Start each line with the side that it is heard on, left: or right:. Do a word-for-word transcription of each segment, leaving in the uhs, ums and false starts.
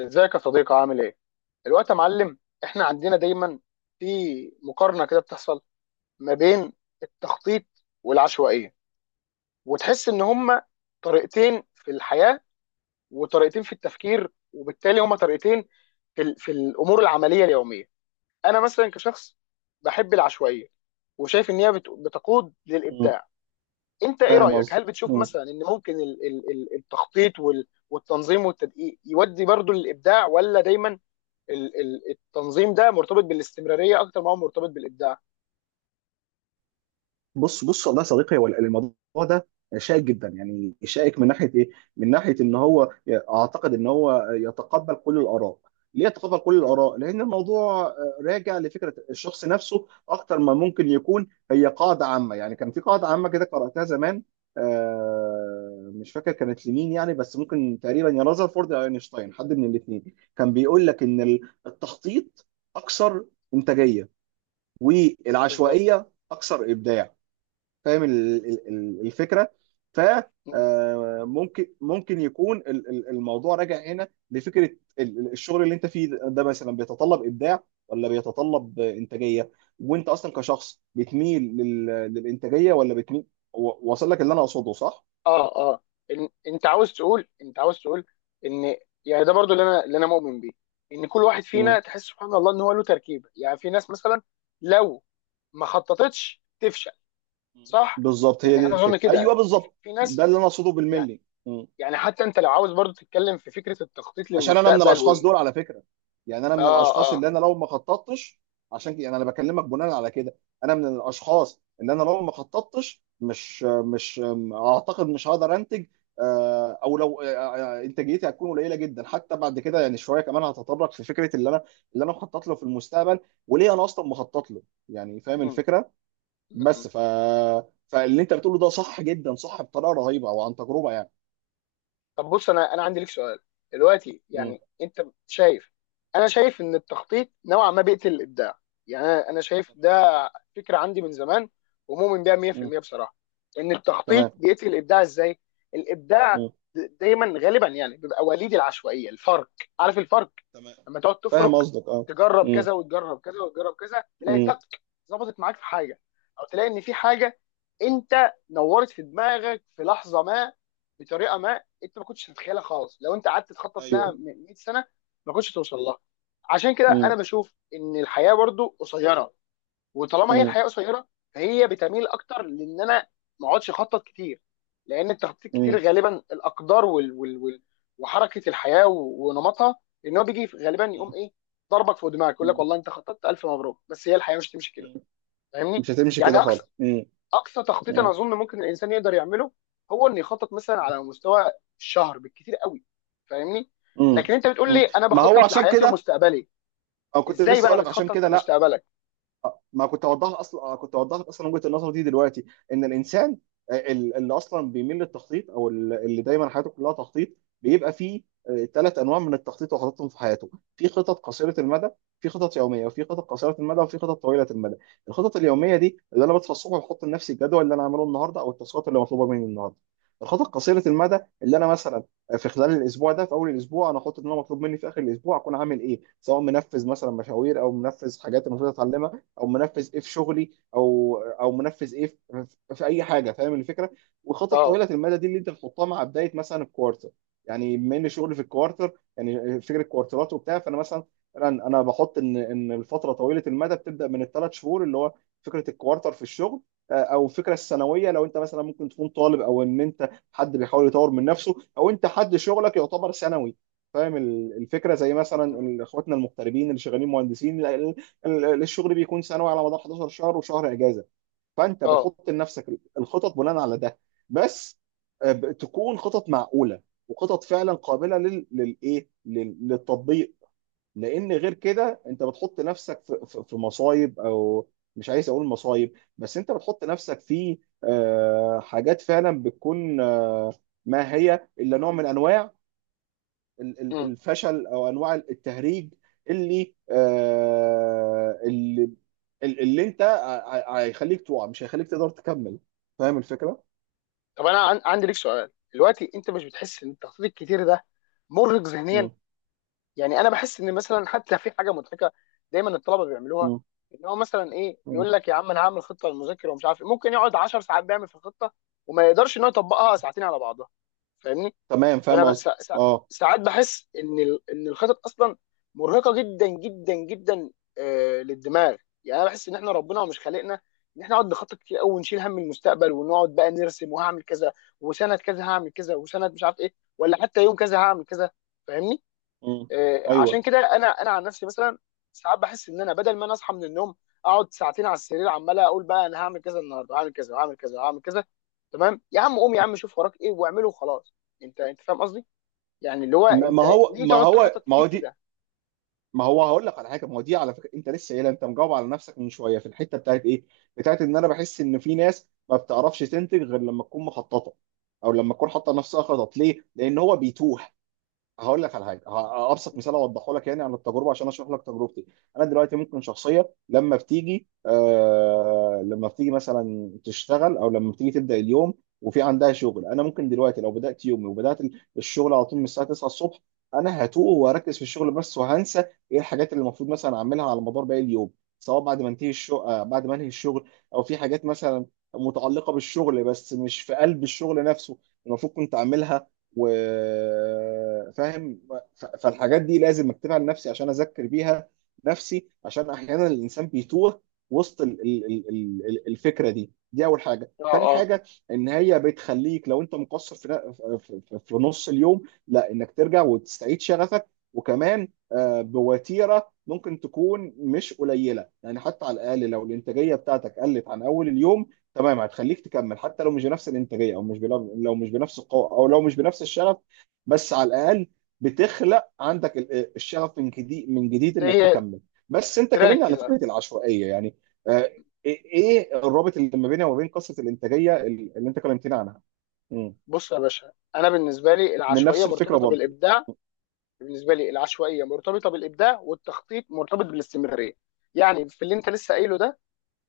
left: ازيك يا صديقي، عامل ايه؟ الوقت يا معلم. احنا عندنا دايما في مقارنه كده بتحصل ما بين التخطيط والعشوائيه، وتحس ان هما طريقتين في الحياه، وطريقتين في التفكير، وبالتالي هما طريقتين في, ال- في الامور العمليه اليوميه. انا مثلا كشخص بحب العشوائيه، وشايف ان هي بت- بتقود
right: مم.
left: للابداع. انت ايه
right: فاهم
left: رايك؟
right: قصدي.
left: هل بتشوف
right: مم.
left: مثلا ان ممكن ال- ال- ال- التخطيط وال- والتنظيم والتدقيق يودي برضو للابداع، ولا دايما ال- ال- التنظيم ده مرتبط بالاستمراريه اكتر ما هو مرتبط بالابداع؟
right: بص بص، والله يا صديقي، هو الموضوع ده شائك جدا. يعني شائك من ناحيه ايه؟ من ناحيه ان هو اعتقد ان هو يتقبل كل الاراء. ليه يتقبل كل
left: مم.
right: الاراء؟ لان الموضوع آه، راجع لفكره الشخص نفسه اكتر ما ممكن يكون هي قاعده عامه. يعني كان في قاعده عامه كده قراتها زمان، آه، مش فاكر كانت لمين يعني، بس ممكن تقريبا يا رذرفورد يا اينشتاين، حد من الاثنين كان بيقول لك ان التخطيط اكثر انتاجيه
left: بالظبط.
right: والعشوائيه اكثر ابداع. فاهم ال- ال- ال- الفكره. ف
left: مم.
right: آه، ممكن ممكن يكون ال- ال- الموضوع راجع هنا لفكره ال- ال- الشغل اللي انت فيه ده، مثلا بيتطلب ابداع ولا بيتطلب انتاجيه، وانت اصلا كشخص بتميل لل- للانتاجيه ولا بتميل؟ و- واصل لك اللي انا اقصده، صح؟
left: اه اه، إن انت عاوز تقول انت عاوز تقول ان يعني ده برضو اللي انا اللي انا مؤمن بيه، ان كل واحد فينا
right: مم.
left: تحس سبحان الله ان هو له تركيبه. يعني في ناس مثلا لو ما خططتش تفشل، صح؟
right: بالظبط، هي
left: يعني
right: دي
left: انا اظن
right: الفكره.
left: كده
right: ايوه،
left: ان في
right: بالظبط
left: في
right: ده
left: ناس،
right: اللي انا اقصده
left: يعني
right: بالملي.
left: يعني حتى انت لو عاوز برضو تتكلم في فكره التخطيط
right: عشان انا من
left: للمستقبل
right: الاشخاص
left: وال
right: دول على فكره، يعني انا من
left: اه
right: الاشخاص
left: اه.
right: اللي انا لو ما خططتش، عشان كده يعني انا بكلمك بناء على كده. انا من الاشخاص اللي انا لو ما خططتش مش مش اعتقد مش هقدر انتج، آه، او لو، آه، آه، انتاجيتي هتكون قليله جدا. حتى بعد كده يعني شويه كمان هتطرق في فكره اللي انا اللي انا مخطط له في المستقبل، وليه انا اصلا مخطط له. يعني فاهم
left: مم.
right: الفكره. بس ف فاللي انت بتقوله ده صح جدا، صح بطريقه رهيبه، او عن تجربه يعني.
left: طب بص، انا انا عندي لك سؤال دلوقتي.
right: م.
left: يعني انت شايف انا شايف ان التخطيط نوعا ما بيقتل الابداع. يعني انا أنا شايف ده فكره عندي من زمان، ومؤمن بيها
right: م.
left: مية بالمية بصراحه. ان التخطيط
right: تمام.
left: بيقتل الابداع ازاي؟ الابداع
right: م.
left: دايما غالبا يعني بيبقى وليد العشوائيه. الفرق، عارف الفرق؟
right: تمام،
left: لما تقعد
right: فاهم
left: تفرك،
right: قصدك، اه.
left: تجرب
right: مم.
left: كذا وتجرب كذا وتجرب كذا، تلاقي
right: مم.
left: تك ظبطت معاك في حاجه، او تلاقي ان في حاجه انت نورت في دماغك في لحظه ما، بطريقه ما انت ما كنتش تتخيلها خالص. لو انت قعدت تخطط لها
right: ايوه.
left: من مئة سنه ما كنتش توصل لها. عشان كده انا
right: مم.
left: بشوف ان الحياه برضو قصيره، وطالما هي
right: مم.
left: الحياه قصيره، فهي بتميل اكتر لان انا ما اقعدش اخطط كتير. لان التخطيط كتير
right: مم.
left: غالبا الاقدار وال وال وال وحركه الحياه و- ونمطها، ان هو بيجي غالبا يقوم
right: مم.
left: ايه؟ ضربك فوق دماغك يقول لك
right: مم.
left: والله انت خططت، الف مبروك، بس هي الحياه مش تمشي كده.
right: مم.
left: فاهمني؟
right: مش هتمشي
left: يعني
right: كده
left: اقصى
right: خالص. مم.
left: اقصى تخطيط انا
right: مم.
left: اظن ممكن الانسان يقدر يعمله هو انه يخطط مثلا على مستوى الشهر بالكتير قوي. فاهمني؟
right: مم.
left: لكن انت بتقول لي
right: مم.
left: انا
right: ما هو
left: بخطط
right: عشان
left: لحياتي
right: كده،
left: ومستقبلي،
right: او كنت
left: ازاي
right: لسه اقول
left: بقى
right: لك عشان
left: بتخطط
right: كده لا،
left: لمستقبلك؟
right: ما كنت اوضحها. اصلا كنت اوضحت اصلا وجهه النظر دي دلوقتي. ان الانسان آه، ال- اللي اصلا بيميل للتخطيط، او ال- اللي دايما حياته كلها تخطيط، بيبقى فيه ثلاث انواع من التخطيط وخططهم في حياته. في خطط قصيره المدى في خطط يوميه، وفي خطط قصيره المدى، وفي خطط طويله المدى. الخطط اليوميه دي اللي انا بصحى الصبح وبحط لنفسي الجدول اللي انا هعمله النهارده، او التاسكات اللي مطلوبه مني النهارده. الخطط قصيره المدى اللي انا مثلا آه، في خلال الاسبوع ده، في اول الاسبوع انا احط ان انا مطلوب مني في اخر الاسبوع اكون عامل ايه، سواء منفذ مثلا مشاوير، او منفذ حاجات المفروض اتعلمها، او منفذ ايه في شغلي، او او منفذ ايه في, في اي حاجه، فاهم الفكره. وخطط
left: اه
right: طويله المدى دي اللي انت بتحطها مع بدايه مثلا الكوارتر. يعني بما ان شغلي في الكوارتر، يعني فكره كوارترات وبتاع، فانا مثلا فعلا انا بحط ان ان الفتره طويله المدى بتبدا من الثلاث شهور، اللي هو فكره الكوارتر في الشغل. آه، او فكره السنويه، لو انت مثلا ممكن تكون طالب، او ان انت حد بيحاول يطور من نفسه، او انت حد شغلك يعتبر سنوي. فاهم ال- الفكره. زي مثلا ال- اخواتنا المغتربين اللي شغالين مهندسين، ال- الشغل بيكون سنوي على مدار 11 شهر وشهر اجازه، فانت
left: اه.
right: بتحط لنفسك الخطط بناء على ده. بس آه، ب- تكون خطط معقوله، وخطط فعلا قابله لل... للايه لل... للتطبيق. لان غير كده انت بتحط نفسك في, في في مصايب، او مش عايز اقول مصايب، بس انت بتحط نفسك في آه، حاجات فعلا بتكون آه، ما هي الا نوع من انواع ال- ال- الفشل، او انواع التهريج اللي آه، اللي ال- اللي انت ع- ع- هيخليك تقع، مش هيخليك تقدر تكمل. فاهم الفكره؟
left: طب انا عن- عندي ليك سؤال دلوقتي. انت مش بتحس ان التخطيط الكتير ده مرهق ذهنيا؟
right: مم.
left: يعني انا بحس ان مثلا حتى في حاجه مضحكه دايما الطلبه بيعملوها،
right: مم.
left: ان هو مثلا ايه،
right: مم.
left: يقول لك يا عم انا هعمل خطه للمذاكره ومش عارف إيه. ممكن يقعد 10 ساعات بيعمل في الخطه، وما يقدرش ان هو يطبقها ساعتين على بعضها. فاهمني؟
right: تمام،
left: فانا
right: فاهم
left: ب-
right: قصدي،
left: سا- سا-
right: اه.
left: ساعات بحس ان ال- ان الخطط اصلا مرهقه جدا جدا جدا، آه، للدماغ. يعني انا بحس ان احنا ربنا مش خالقنا ان احنا نقعد نخطط كتير قوي ونشيل هم المستقبل، ونقعد بقى نرسم وهعمل كذا، وسنه كذا هعمل كذا، وسنه مش عارف ايه، ولا حتى يوم كذا هعمل كذا. فاهمني؟
right: مم.
left: آه، عشان
right: ايوه.
left: كده انا انا عن نفسي مثلا، ساعات بحس ان انا بدل ما انا اصحى من النوم، اقعد ساعتين على السرير عمال اقول بقى انا هعمل كذا النهارده، هعمل كذا وهعمل كذا وهعمل كذا. تمام يا عم، قوم يا
right: مم.
left: عم شوف وراك ايه واعمله وخلاص. انت انت فاهم قصدي؟ يعني اللي هو
right: ما ما
left: انت
right: هو
left: ليه
right: ما
left: تقعد
right: هو
left: تخطط
right: ما هو
left: كتير
right: دي.
left: كده؟
right: ما هو هقول لك على حاجه. ما هو دي على فكره انت لسه قايلها، انت مجاوب على نفسك من شويه في الحته بتاعت ايه؟ بتاعت ان انا بحس ان في ناس ما بتعرفش تنتج غير لما تكون مخططه، او لما تكون حاطه نفسها خطط. ليه؟ لان هو بيتوه. هقول لك على حاجه، ه- ابسط مثال اوضحه لك يعني عن التجربه، عشان اشرح لك تجربتي. انا دلوقتي ممكن شخصيه لما بتيجي آه لما بتيجي مثلا تشتغل، او لما بتيجي تبدا اليوم وفي عندها شغل. انا ممكن دلوقتي لو بدات يومي وبدات ال- الشغل على طول من الساعه تسعه الصبح، انا هتوه وهركز في الشغل بس، وهنسى ايه الحاجات اللي المفروض مثلا اعملها على مدار باقي اليوم، سواء بعد ما انتهي الشغل آه بعد ما انهي الشغل، او في حاجات مثلا متعلقه بالشغل بس مش في قلب الشغل نفسه، المفروض كنت اعملها، وفاهم. فالحاجات دي لازم اكتبها لنفسي عشان اذكر بيها نفسي، عشان احيانا الانسان بيتوه وسط ال- ال- ال- ال- ال- الفكره دي. دي اول حاجه.
left: اه
right: تاني
left: اه.
right: حاجه، ان هي بتخليك لو انت مقصر في ن- في في- في نص اليوم، لا، انك ترجع وتستعيد شغفك. وكمان آه، بوتيره ممكن تكون مش قليله، يعني حتى على الاقل لو الانتاجيه بتاعتك قلت عن اول اليوم، تمام، هتخليك تكمل حتى لو مش بنفس الانتاجيه، او مش بلو... لو مش بنفس القوه، او لو مش بنفس الشغف. بس على الاقل بتخلق عندك ال- الشغف من جديد، من جديد، انك
left: زي
right: تكمل. بس انت
left: تراك
right: كلمني على
left: كده.
right: فكره العشوائيه يعني، آه، ايه إيه الرابط اللي ما بينها وما بين قصه الانتاجيه اللي اللي انت كلمتني عنها؟ مم.
left: بص يا باشا، انا بالنسبه لي
right: من
left: العشوائيه
right: نفس الفكره
left: مرتبطه
right: برضه.
left: بالابداع. بالنسبه لي العشوائيه مرتبطه بالابداع، والتخطيط مرتبط بالاستمراريه. يعني في اللي انت لسه قايله ده،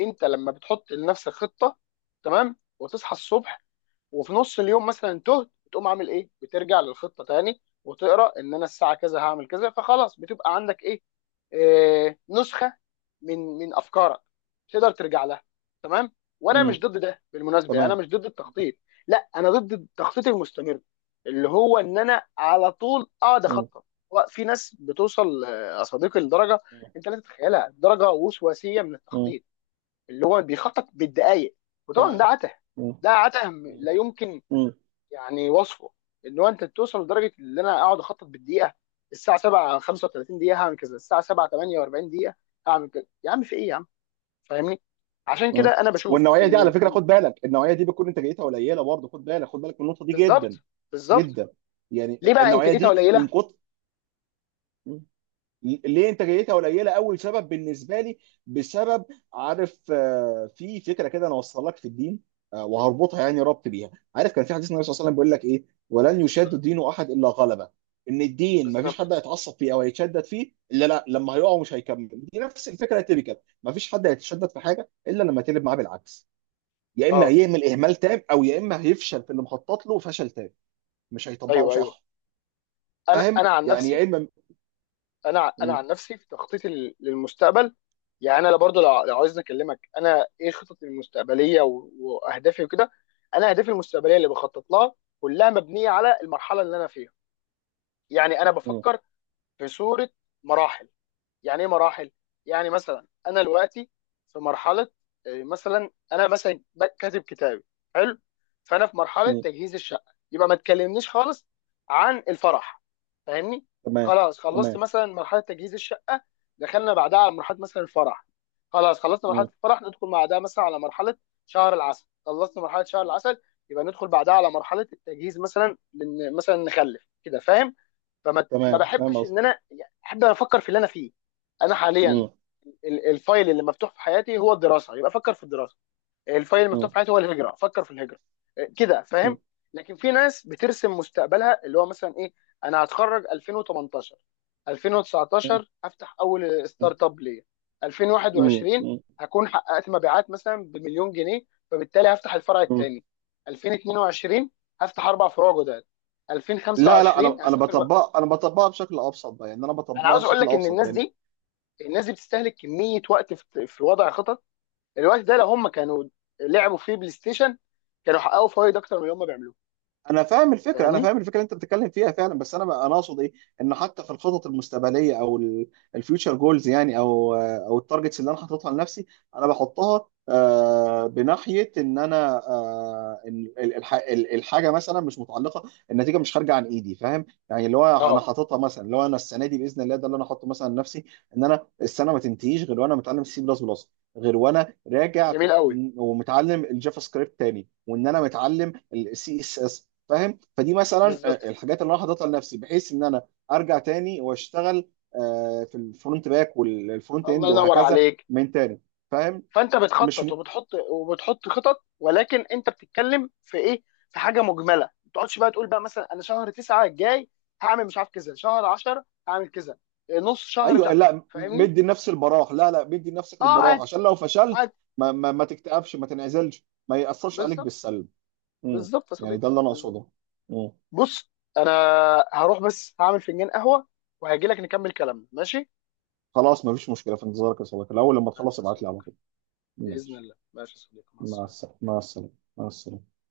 left: انت لما بتحط لنفسك خطه، تمام، وتصحى الصبح، وفي نص اليوم مثلا تهت، بتقوم عامل ايه؟ بترجع للخطه تاني وتقرا ان انا الساعه كذا هعمل كذا، فخلاص بتبقى عندك ايه، آه نسخه من من افكارك تقدر ترجع لها. تمام. وانا مش
right: مم.
left: ضد ده بالمناسبه، يعني
right: تمام.
left: انا مش ضد التخطيط، لا، انا ضد التخطيط المستمر اللي هو ان انا على طول اقعد
right: مم.
left: اخطط. في ناس بتوصل، آه، يا صديقي، لدرجه انت لا تتخيلها، درجه وسواسيه من
right: مم.
left: التخطيط، اللي هو بيخطط بالدقايق، وطبعا
right: تمام.
left: ده عته.
right: مم.
left: ده عته.
right: مم.
left: لا يمكن.
right: مم.
left: يعني وصفه ان هو انت توصل لدرجه ان انا اقعد اخطط بالدقيقه، الساعه سبعة خمسة وثلاثين دقيقه هعمل كذا، الساعه سبعة ثمانية واربعين دقيقه هعمل كذا، يا عم في ايه يا عم؟ فاهمني؟ عشان كده
right: مم.
left: انا بشوف
right: والنوعيه دي
left: ان
right: على
left: ال...
right: فكره،
left: إن-
right: خد بالك، النوعيه دي بتكون انتاجيتها قليله برضه. خد بالك، خد بالك من النقطه دي جدا
left: بالظبط. بالظبط.
right: جدا. يعني
left: ليه بقى
right: النوعيه
left: انتاجيتها
right: دي من
left: قليله؟
right: كتر، ليه انتاجيتها قليله؟ اول سبب بالنسبه لي بسبب، عارف، آه، في فكره كده انا اوصل لك في الدين، آه، وهربطها يعني، ربط بيها. عارف كان في حديث النبي صلى الله عليه وسلم بيقول لك ايه؟
left: عليه
right: ولن
left: الصلاه والسلام.
right: يشاد دين احد الا غلبه. ان الدين ما فيش
left: بالظبط.
right: حد هيتعصب فيه او هيتشدد فيه الا، لا، لما هيقع مش هيكمل. دي نفس الفكره التيبيكال. ما فيش حد هيتشدد في حاجه الا لما تقلب معاه بالعكس. يا اما
left: اه،
right: هيعمل اهمال تام، او يا اما هيفشل في اللي مخطط له فشل تام، مش هيطبقه
left: ايوه ايوه.
right: صح.
left: انا
right: فاهم
left: انا عن
right: يعني، يا
left: نفسي،
right: اما.
left: انا ع- انا
right: مم.
left: عن نفسي في تخطيطي لل- للمستقبل. يعني انا برضو لو لو عايز اكلمك انا ايه خططي المستقبليه و- واهدافي وكده. انا اهدافي المستقبليه اللي بخطط لها كلها مبنيه على المرحله اللي انا فيها. يعني انا
right: مم.
left: بفكر في صوره مراحل، يعني ايه مراحل؟ يعني مثلا انا دلوقتي في مرحله، آه، مثلا انا مثلا بك- كاتب كتابي، حلو، فانا في مرحله
right: مم.
left: تجهيز الشقه، يبقى ما تكلمنيش خالص عن الفرح، فاهمني؟
right: تمام.
left: خلاص خلصت
right: تمام.
left: مثلا مرحله تجهيز الشقه، دخلنا بعدها على مرحله مثلا الفرح، خلاص خلصنا مرحله
right: مم.
left: الفرح، ندخل بعدها مثلا على مرحله شهر العسل، خلصنا مرحله شهر
right: مم.
left: العسل، يبقى ندخل بعدها على مرحله التجهيز مثلا لن- مثلا نخلف كده، فاهم؟ فما ما
right: تمام، فاهم
left: بحبش
right: قصدي.
left: ان انا يعني احب أنا افكر في اللي انا فيه. انا حاليا
right: مم.
left: ال- الفايل اللي مفتوح في حياتي هو الدراسه، يبقى افكر في الدراسه. الفايل اللي مفتوح في
right: مم.
left: حياتي هو الهجره، افكر في الهجره. إيه، كده فاهم؟
right: مم.
left: لكن في ناس بترسم مستقبلها اللي هو مثلا ايه، انا هتخرج الفين وتمنتاشر، الفين وتسعتاشر هفتح اول
right: مم.
left: ستارت اب ليا،
right: مم.
left: الفين وواحد وعشرين
right: مم.
left: هكون حققت مبيعات مثلا بمليون جنيه، فبالتالي هفتح الفرع
right: مم.
left: الثاني، الفين واتنين وعشرين هفتح اربع فروع جداد،
right: لا، لا،
left: الفين وخمسه وعشرين
right: انا انا
left: هسافر.
right: بطبقها، انا بطبقها بشكل ابسط بقى، يعني انا
left: انا
right: بطبقها
left: عاوز اقول
right: بشكل
left: لك ان
right: ابسط
left: الناس
right: يعني.
left: دي، الناس دي بتستهلك كميه وقت في في وضع خطط. الوقت ده لو هم كانوا لعبوا فيه بلاي ستيشن، كانوا حققوا فوائد اكتر من اللي هم بيعملوه.
right: انا فاهم الفكره، انا
left: فاهمني؟
right: فاهم الفكره اللي انت بتتكلم فيها فعلا. بس انا بقى- انا اقصد ايه؟ ان حتى في الخطط المستقبليه، او الفيوتشر جولز يعني، او او التارجتس اللي انا حاططها لنفسي، انا بحطها آه، بناحيه ان انا آه، ال- ال- الح- ال- الحاجه مثلا مش متعلقه، النتيجه مش خارجه عن ايدي. فاهم يعني، اللي هو انا
left: اه،
right: حاططها مثلا، اللي هو انا السنه دي باذن الله ده اللي انا حاطه مثلا لنفسي، ان انا السنه ما تنتهيش غير وانا متعلم سي بلس بلس، غير وانا راجع
left: جميل
right: كنت-
left: قوي.
right: ومتعلم الجافا سكريبت تاني، وان انا متعلم السي اس اس. فاهم؟ فدي مثلا آه،
left: بالظبط.
right: الحاجات اللي انا حاططها لنفسي، بحيث ان انا ارجع تاني واشتغل آه، في الفرونت باك والفرونت
left: الله
right: اند
left: ينور
right: وهكذا،
left: عليك.
right: من تاني. فاهم؟
left: فانت
right: مش
left: بتخطط
right: م...
left: وبتحط وبتحط خطط، ولكن انت بتتكلم في ايه؟ في حاجه مجمله. ما تقعدش بقى تقول بقى مثلا انا شهر تسعة الجاي هعمل مش عارف كذا، شهر عشره هعمل كذا، نص شهر مش
right: ايوه.
left: عارف.
right: لا، م-
left: فاهمني؟
right: مدي لنفسي البراح. لا، لا، مدي لنفسك
left: اه،
right: البراح
left: عادي،
right: عشان لو فشلت،
left: عادي.
right: ما ما, ما تكتئبش، ما تنعزلش، ما يأثرش عليك
left: بالظبط.
right: بالسلب. مم.
left: بالظبط يا
right: يعني
left: صديقي.
right: ده اللي انا
left: بالظبط.
right: اقصده. مم.
left: بص، انا هروح بس هعمل فنجان قهوه وهجي لك نكمل كلامنا، ماشي؟
right: خلاص، ما فيش مشكله، في انتظارك يا صديقي، الاول لما
left: ماشي
right: تخلص
left: يا
right: ابعت لي على
left: صديقي
right: طول.
left: باذن
right: ماشي.
left: الله. ماشي يا صديقي، مع
right: مع
left: السلامه.
right: السلامه. مع السلامه. مع السلامه.